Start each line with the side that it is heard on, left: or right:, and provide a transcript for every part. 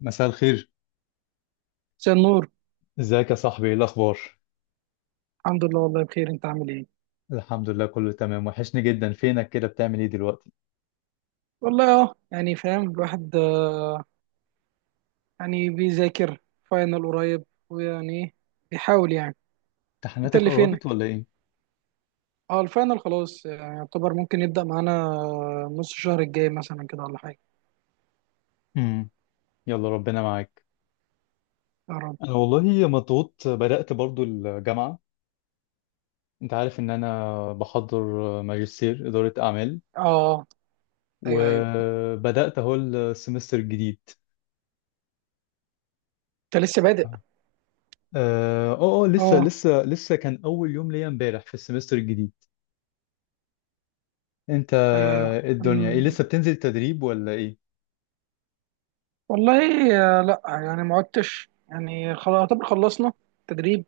left: مساء الخير.
right: مساء النور.
left: ازيك يا صاحبي؟ ايه الاخبار؟
right: الحمد لله، والله بخير. انت عامل ايه؟
left: الحمد لله، كله تمام. وحشني جدا، فينك كده؟ بتعمل ايه دلوقتي؟
right: والله اه، يعني فاهم الواحد، يعني بيذاكر. فاينل قريب، ويعني ايه، بيحاول يعني. انت
left: امتحاناتك
right: اللي
left: قربت
right: فينك.
left: ولا ايه؟
right: اه الفاينل خلاص، يعني يعتبر ممكن يبدأ معانا نص الشهر الجاي مثلا كده ولا حاجة.
left: امم. يلا، ربنا معاك.
right: يا رب.
left: انا والله مضغوط، بدأت برضو الجامعة. انت عارف ان انا بحضر ماجستير إدارة اعمال،
right: اه ايوه ايوه،
left: وبدأت اهو السمستر الجديد.
right: انت لسه بادئ.
left: اه. اه. لسه
right: اه
left: لسه لسه كان اول يوم ليا امبارح في السمستر الجديد. انت؟
right: ايوه ايوه.
left: إيه الدنيا، ايه؟ لسه بتنزل تدريب ولا ايه؟
right: والله، لا يعني ما عدتش، يعني خلاص يعتبر خلصنا تدريب.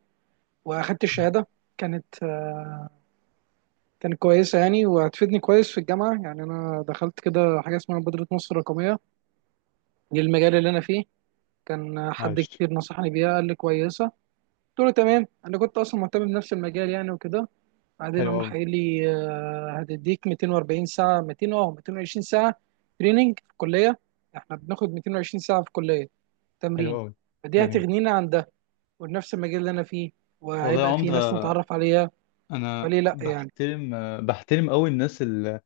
right: واخدت الشهادة، كانت كانت كويسة يعني، وهتفيدني كويس في الجامعة. يعني أنا دخلت كده حاجة اسمها مبادرة مصر الرقمية، دي المجال اللي أنا فيه. كان حد
left: عايش.
right: كتير نصحني بيها، قال لي كويسة. قلت له تمام، أنا كنت أصلا مهتم بنفس المجال يعني وكده. بعدين
left: حلو
right: قام راح
left: قوي.
right: قايل لي هتديك 240 ساعة، 200 أه 220 ساعة تريننج في الكلية. إحنا بناخد 220 ساعة في الكلية
left: حلو
right: تمرين،
left: قوي.
right: فدي
left: جميل.
right: هتغنينا عن ده. ونفس المجال اللي أنا فيه،
left: والله يا
right: وهيبقى فيه ناس
left: عمدة،
right: نتعرف عليها.
left: أنا
right: فليه لأ يعني.
left: بحترم قوي الناس اللي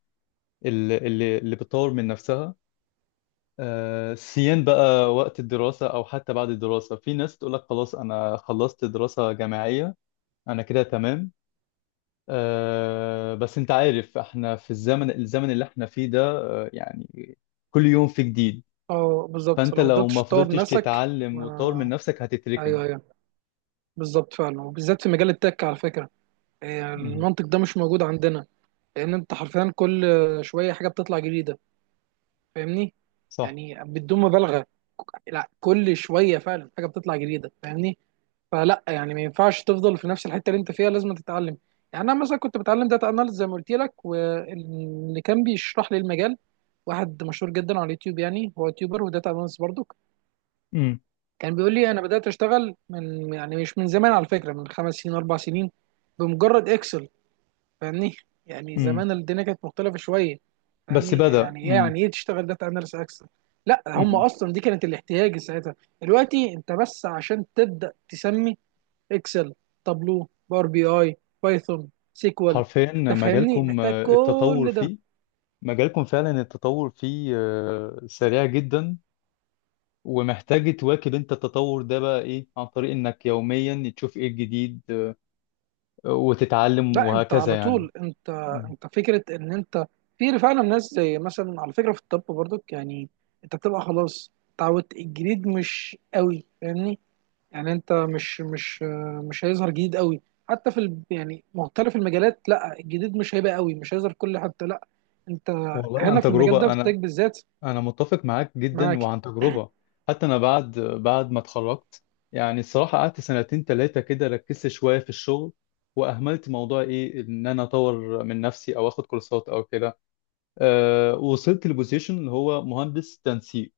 left: اللي, اللي بتطور من نفسها. سيان بقى وقت الدراسة أو حتى بعد الدراسة. في ناس تقول لك خلاص، أنا خلصت دراسة جامعية، أنا كده تمام. بس أنت عارف إحنا في الزمن اللي إحنا فيه ده. يعني كل يوم في جديد.
right: أه بالظبط،
left: فأنت
right: لو
left: لو ما
right: مفضلتش تطور
left: فضلتش
right: نفسك.
left: تتعلم وتطور من
right: ما
left: نفسك، هتتركن.
right: ايوه ايوه، بالظبط فعلا، وبالذات في مجال التك على فكره.
left: مم.
right: المنطق ده مش موجود عندنا. لان انت حرفيا كل شويه حاجه بتطلع جديده، فاهمني؟
left: صح.
right: يعني بدون مبالغه، لا كل شويه فعلا حاجه بتطلع جديده، فاهمني؟ فلا يعني ما ينفعش تفضل في نفس الحته اللي انت فيها، لازم تتعلم. يعني انا مثلا كنت بتعلم داتا اناليز زي ما قلت لك، واللي كان بيشرح لي المجال واحد مشهور جدا على اليوتيوب، يعني هو يوتيوبر وداتا اناليست برضه.
left: مم.
right: كان بيقول لي انا بدات اشتغل من، يعني مش من زمان على فكره، من 5 سنين 4 سنين بمجرد اكسل، فاهمني؟ يعني
left: مم.
right: زمان الدنيا كانت مختلفه شويه،
left: بس
right: فاهمني
left: بدأ.
right: يعني ايه، يعني ايه تشتغل داتا اناليس اكسل؟ لا هم
left: مم.
right: اصلا دي كانت الاحتياج ساعتها. دلوقتي انت بس عشان تبدا تسمي اكسل، تابلو، باور بي اي، بايثون، سيكوال،
left: حرفيا
right: تفهمني
left: مجالكم
right: محتاج
left: التطور
right: كل ده.
left: فيه. مجالكم فعلا، التطور فيه سريع جدا. ومحتاج تواكب انت التطور ده، بقى ايه؟ عن طريق انك يوميا تشوف ايه الجديد، وتتعلم،
right: لا انت
left: وهكذا
right: على
left: يعني.
right: طول، انت
left: مم.
right: انت فكره ان انت، في فعلا ناس زي مثلا على فكره في الطب برضك يعني، انت بتبقى خلاص اتعودت الجديد مش قوي، فاهمني؟ يعني انت مش مش هيظهر جديد قوي، حتى يعني مختلف المجالات، لا الجديد مش هيبقى قوي، مش هيظهر في كل حته. لا انت
left: والله
right: هنا
left: عن
right: في المجال ده
left: تجربة
right: في التك
left: انا.
right: بالذات.
left: انا متفق معاك جدا،
right: معاك.
left: وعن تجربة. حتى انا، بعد ما اتخرجت يعني الصراحة قعدت سنتين ثلاثة كده، ركزت شوية في الشغل واهملت موضوع ايه، ان انا اطور من نفسي او اخد كورسات او كده. وصلت لبوزيشن اللي هو مهندس تنسيق.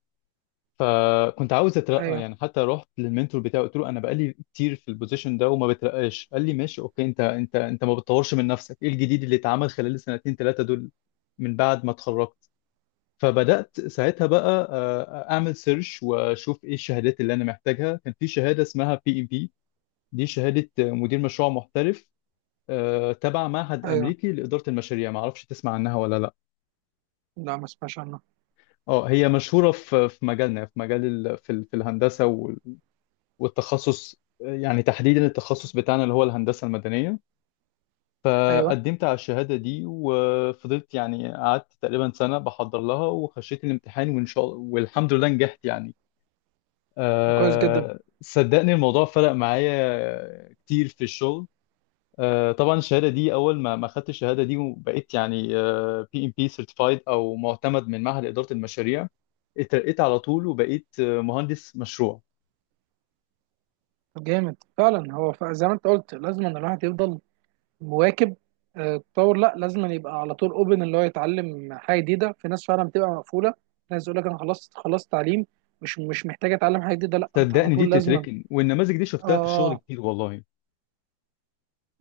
left: فكنت عاوز اترقى
right: ايوه
left: يعني، حتى رحت للمنتور بتاعي، قلت له انا بقالي كتير في البوزيشن ده وما بترقاش. قال لي ماشي، اوكي، انت ما بتطورش من نفسك، ايه الجديد اللي اتعمل خلال السنتين ثلاثه دول من بعد ما اتخرجت؟ فبدات ساعتها بقى اعمل سيرش واشوف ايه الشهادات اللي انا محتاجها. كان في شهاده اسمها بي ام بي، دي شهاده مدير مشروع محترف، تبع معهد
right: ايوه.
left: امريكي لاداره المشاريع. ما اعرفش تسمع عنها ولا لا؟
right: لا ما اسمعش عنه.
left: اه، هي مشهورة في مجالنا، في مجال في في الهندسة والتخصص يعني تحديدا التخصص بتاعنا اللي هو الهندسة المدنية.
right: ايوه.
left: فقدمت على الشهادة دي وفضلت يعني قعدت تقريبا سنة بحضر لها، وخشيت الامتحان، وإن شاء الله والحمد لله نجحت يعني.
right: طب كويس جدا.
left: أه صدقني، الموضوع فرق معايا كتير في الشغل. طبعا الشهاده دي اول ما خدت الشهاده دي وبقيت يعني بي ام بي سيرتيفايد او معتمد من معهد اداره المشاريع، اترقيت على طول وبقيت مهندس مشروع.
right: طب جامد فعلا. هو زي ما انت قلت لازم ان الواحد يفضل مواكب التطور. لا لازم أن يبقى على طول اوبن، اللي هو يتعلم حاجه جديده. في ناس فعلا بتبقى مقفوله، ناس يقول لك انا خلصت خلصت تعليم، مش محتاج اتعلم حاجه جديده. لا انت على
left: صدقني دي
right: طول لازما.
left: بتتركن، والنماذج دي
right: اه
left: شفتها في الشغل
right: اه.
left: كتير والله.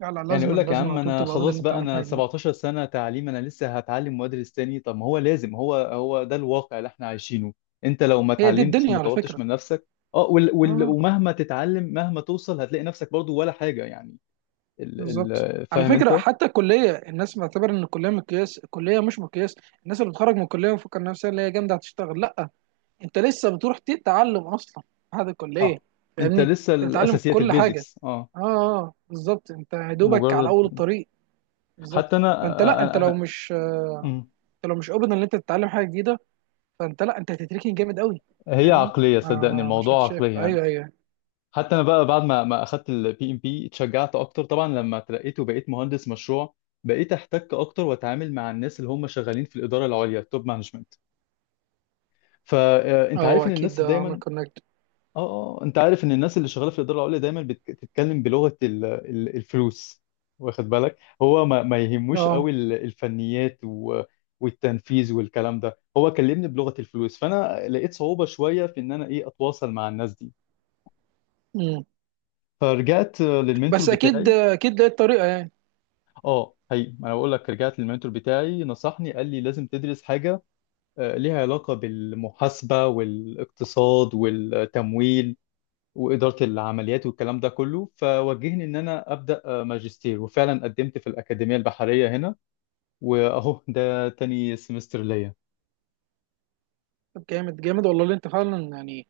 right: لا لا،
left: يعني يقول
right: لازما
left: لك يا
right: لازما
left: عم،
right: على طول
left: انا
right: تبقى اوبن اللي
left: خلاص
right: انت
left: بقى،
right: تتعلم
left: انا
right: حاجه جديده.
left: 17 سنه تعليم، انا لسه هتعلم وادرس تاني؟ طب ما هو لازم، هو هو ده الواقع اللي احنا عايشينه. انت لو ما
right: هي دي
left: اتعلمتش
right: الدنيا
left: وما
right: على
left: طورتش
right: فكره.
left: من نفسك، اه وال وال
right: اه
left: ومهما تتعلم مهما توصل، هتلاقي نفسك برضو ولا حاجه يعني.
right: بالظبط على
left: فاهم
right: فكره.
left: انت؟
right: حتى الكليه الناس معتبر ان الكليه مقياس، الكليه مش مقياس. الناس اللي بتخرج من الكليه ومفكر نفسها اللي هي جامده هتشتغل، لا انت لسه بتروح تتعلم اصلا بعد الكليه،
left: صح. انت
right: فاهمني؟
left: لسه
right: انت بتتعلم
left: الاساسيات،
right: كل حاجه.
left: البيزكس. اه.
right: اه اه بالظبط، انت يا دوبك على
left: مجرد.
right: اول الطريق. بالظبط.
left: حتى انا.
right: فانت لا، انت
left: انا,
right: لو
left: أنا...
right: مش
left: أمم.
right: انت لو مش اوبن ان انت تتعلم حاجه جديده، فانت لا انت هتتركن جامد قوي،
left: هي
right: فاهمني؟
left: عقليه،
right: ما
left: صدقني
right: ما مش
left: الموضوع عقليه
right: هتشاف.
left: يعني.
right: ايوه ايوه.
left: حتى انا بقى بعد ما اخدت البي ام بي اتشجعت اكتر. طبعا لما اترقيت وبقيت مهندس مشروع، بقيت احتك اكتر واتعامل مع الناس اللي هم شغالين في الاداره العليا، التوب مانجمنت.
right: اه
left: فانت عارف
right: هو
left: ان
right: اكيد
left: الناس
right: ده عمل
left: دايما.
right: كونكت.
left: اه. اه. انت عارف ان الناس اللي شغاله في الاداره العليا دايما بتتكلم بلغه الفلوس. واخد بالك؟ هو ما يهموش
right: اه.
left: قوي الفنيات والتنفيذ والكلام ده. هو كلمني بلغه الفلوس، فانا لقيت صعوبه شويه في ان انا، ايه، اتواصل مع الناس دي.
right: مم.
left: فرجعت للمنتور
right: بس اكيد
left: بتاعي.
right: اكيد لقيت طريقه.
left: اه، هي ما انا بقول لك، رجعت للمنتور بتاعي نصحني، قال لي لازم تدرس حاجه ليها علاقه بالمحاسبه والاقتصاد والتمويل وإدارة العمليات والكلام ده كله. فوجهني إن أنا أبدأ ماجستير، وفعلا قدمت في الأكاديمية البحرية هنا، وأهو ده تاني سمستر ليا.
right: طب جامد جامد، والله اللي انت فعلا يعني.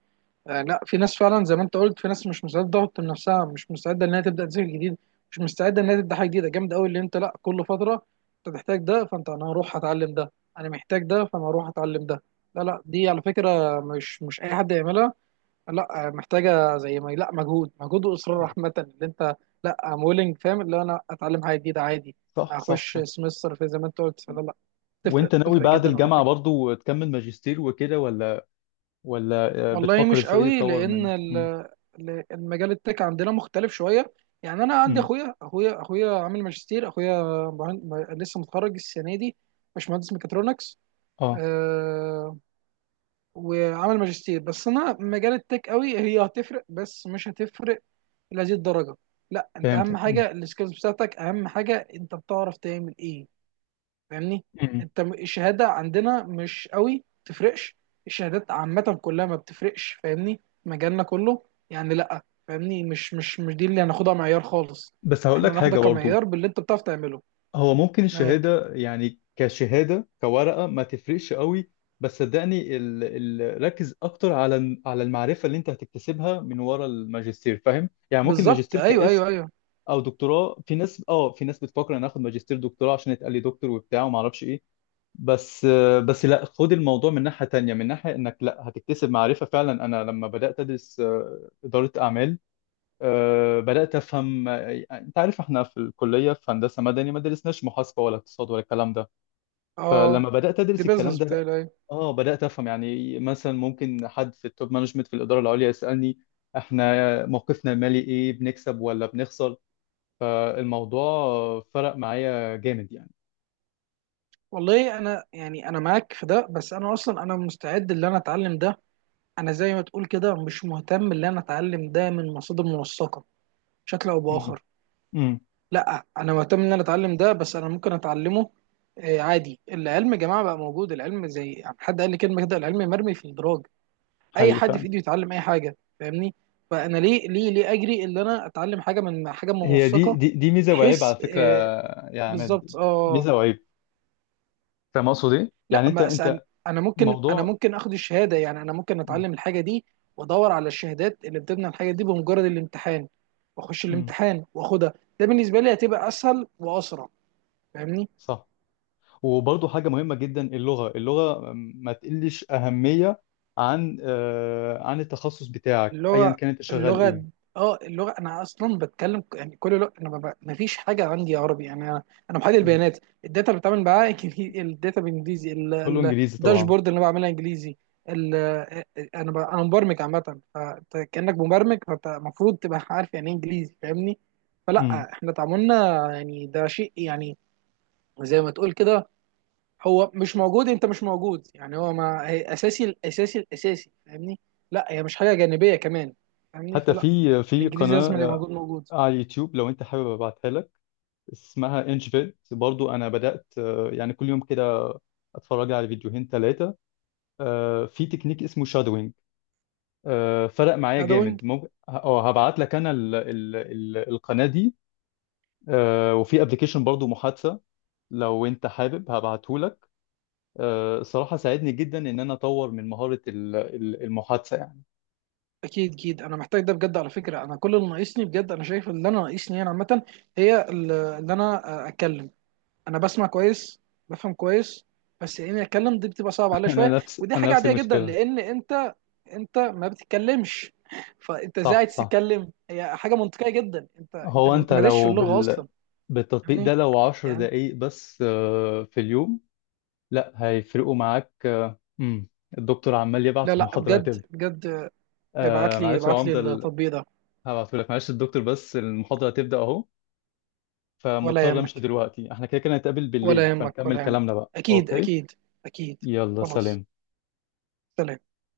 right: آه لا، في ناس فعلا زي ما انت قلت، في ناس مش مستعده تضغط من نفسها، مش مستعده انها تبدا تذاكر جديد، مش مستعده انها تبدا حاجه جديده. جامد قوي اللي انت. لا كل فتره انت تحتاج ده، فانت انا هروح اتعلم ده، انا محتاج ده فانا هروح اتعلم ده. لا لا، دي على فكره مش اي حد يعملها. لا محتاجه زي ما، لا مجهود مجهود واصرار
left: آه،
right: عامه اللي انت. لا ام ويلنج، فاهم، اللي انا اتعلم حاجه جديده عادي.
left: صح، صح،
right: اخش
left: صح.
right: سمستر في زي ما انت قلت. لا لا، تفرق
left: وأنت ناوي
right: تفرق
left: بعد
right: جدا على
left: الجامعة
right: فكره.
left: برضو تكمل ماجستير وكده، ولا
right: والله
left: بتفكر
right: مش
left: إزاي
right: قوي
left: تطور
right: لان
left: من مم،؟
right: المجال التك عندنا مختلف شويه. يعني انا عندي
left: مم،.
right: اخويا اخويا اخويا عامل ماجستير. اخويا لسه متخرج السنه دي، مش مهندس ميكاترونكس.
left: آه
right: أه. وعامل ماجستير، بس انا مجال التك قوي هي هتفرق بس مش هتفرق لهذه الدرجه. لا انت اهم
left: فهمتك. مم،.
right: حاجه السكيلز بتاعتك، اهم حاجه انت بتعرف تعمل ايه، فاهمني؟
left: مم.
right: انت الشهاده عندنا مش قوي تفرقش. الشهادات عامه كلها ما بتفرقش، فاهمني؟ مجالنا كله. يعني لا فاهمني، مش مش دي اللي هناخدها معيار خالص.
left: بس هقول
right: احنا
left: لك حاجة
right: هناخدها
left: برضو.
right: كمعيار باللي انت بتعرف تعمله.
left: هو ممكن
right: معاك.
left: الشهادة يعني كشهادة كورقة ما تفرقش قوي. بس صدقني ركز أكتر على المعرفة اللي أنت هتكتسبها من ورا الماجستير. فاهم؟ يعني ممكن
right: بالظبط
left: ماجستير
right: ايوه
left: كاسم
right: ايوه ايوه.
left: أو دكتوراه، في ناس في ناس بتفكر أنا آخد ماجستير دكتوراه عشان يتقال لي دكتور وبتاع وما أعرفش إيه. بس بس لا، خد الموضوع من ناحية تانية، من ناحية إنك لا هتكتسب معرفة فعلا. أنا لما بدأت أدرس إدارة أعمال، أه بدأت أفهم. أنت عارف إحنا في الكلية في هندسة مدني ما درسناش محاسبة ولا اقتصاد ولا الكلام ده.
right: اه
left: فلما بدأت
right: دي
left: أدرس الكلام
right: بيزنس
left: ده،
right: بتاعي،
left: لأ،
right: ايوه.
left: آه بدأت أفهم. يعني مثلا ممكن حد في التوب مانجمنت، في الإدارة العليا، يسألني إحنا موقفنا المالي إيه؟ بنكسب ولا بنخسر؟ فالموضوع فرق معايا جامد يعني.
right: والله انا يعني انا معاك في ده، بس انا اصلا انا مستعد ان انا اتعلم ده. انا زي ما تقول كده مش مهتم ان انا اتعلم ده من مصادر موثقه، بشكل او
left: امم.
right: باخر.
left: امم.
right: لا انا مهتم ان انا اتعلم ده، بس انا ممكن اتعلمه. عادي، العلم يا جماعه بقى موجود. العلم زي، يعني حد قال لي كلمه كده، العلم مرمي في الدراج، اي
left: حقيقي
right: حد في
left: فعلا.
right: ايده يتعلم اي حاجه، فاهمني؟ فانا ليه ليه ليه اجري ان انا اتعلم حاجه من حاجه
left: هي دي
right: موثقه،
left: دي دي ميزة وعيب
right: بحيث
left: على فكرة، يا عماد.
right: بالظبط اه.
left: ميزة وعيب. فاهم أقصد إيه؟
right: لا
left: يعني أنت
right: ما اسال.
left: أنت
right: انا ممكن انا
left: موضوع.
right: ممكن اخد الشهاده، يعني انا ممكن
left: امم.
right: اتعلم الحاجه دي، وادور على الشهادات اللي بتبنى الحاجه دي، بمجرد الامتحان واخش
left: امم.
right: الامتحان واخدها. ده بالنسبه لي هتبقى اسهل واسرع، فاهمني؟
left: صح. وبرضه حاجة مهمة جدا، اللغة ما تقلش أهمية عن عن التخصص بتاعك أيا
right: اللغة،
left: كان أنت شغال
right: اللغة.
left: إيه.
right: اه اللغة، انا اصلا بتكلم يعني كل لغة انا ببقى ما فيش حاجة عندي، عربي يعني انا، انا محلل
left: مم.
right: البيانات، الداتا اللي بتعامل معاها الداتا بالانجليزي،
left: كله إنجليزي طبعا.
right: الداشبورد اللي انا بعملها انجليزي، ال- انا انا مبرمج عامة، فانت كأنك مبرمج، فانت المفروض تبقى عارف يعني ايه انجليزي، فاهمني؟
left: مم.
right: فلا احنا تعاملنا يعني ده شيء يعني زي ما تقول كده، هو مش موجود. انت مش موجود يعني، هو ما هي اساسي، الاساسي الاساسي، فاهمني؟ لا هي مش حاجه جانبيه كمان، فاهمني؟
left: حتى
right: فلا
left: في
right: الانجليزي لازم، اللي
left: قناة
right: موجود موجود.
left: على اليوتيوب، لو أنت حابب أبعتها لك، اسمها إنش بيت. برضه أنا بدأت يعني كل يوم كده أتفرج على فيديوهين 3، في تكنيك اسمه شادوينج. فرق معايا
right: لا ده
left: جامد.
right: وينج.
left: ممكن أه هبعت لك أنا القناة دي. وفي ابلكيشن برضه محادثة، لو انت حابب هبعتهولك. الصراحة ساعدني جدا ان انا اطور من مهارة المحادثة يعني.
right: اكيد اكيد، انا محتاج ده بجد على فكره. انا كل اللي ناقصني بجد، انا شايف اللي انا ناقصني انا عامه، هي اللي انا اتكلم. انا بسمع كويس، بفهم كويس، بس اني اتكلم دي بتبقى صعب عليا
left: انا
right: شويه.
left: نفس
right: ودي
left: انا
right: حاجه
left: نفس
right: عاديه جدا،
left: المشكلة.
right: لان انت، انت ما بتتكلمش فانت ازاي
left: صح،
right: عايز
left: صح.
right: تتكلم؟ هي حاجه منطقيه جدا، انت
left: هو
right: ما
left: انت
right: بتمارسش
left: لو
right: اللغه اصلا،
left: بالتطبيق
right: فاهمني؟
left: ده، لو عشر
right: يعني.
left: دقايق بس في اليوم، لا هيفرقوا معاك. مم. الدكتور عمال
right: لا
left: يبعت،
right: لا
left: المحاضرة
right: بجد
left: هتبدأ.
right: بجد، ابعت لي
left: معلش يا
right: ابعت لي
left: عمدة
right: التطبيق ده.
left: هبعتهولك. معلش الدكتور بس المحاضرة هتبدأ اهو،
right: ولا
left: فمضطر امشي
right: يهمك
left: دلوقتي. احنا كده كده هنتقابل
right: ولا
left: بالليل،
right: يهمك
left: فنكمل
right: ولا يهمك،
left: كلامنا بقى.
right: اكيد
left: اوكي.
right: اكيد. اكيد.
left: يلا،
right: خلاص.
left: سلام.
right: سلام.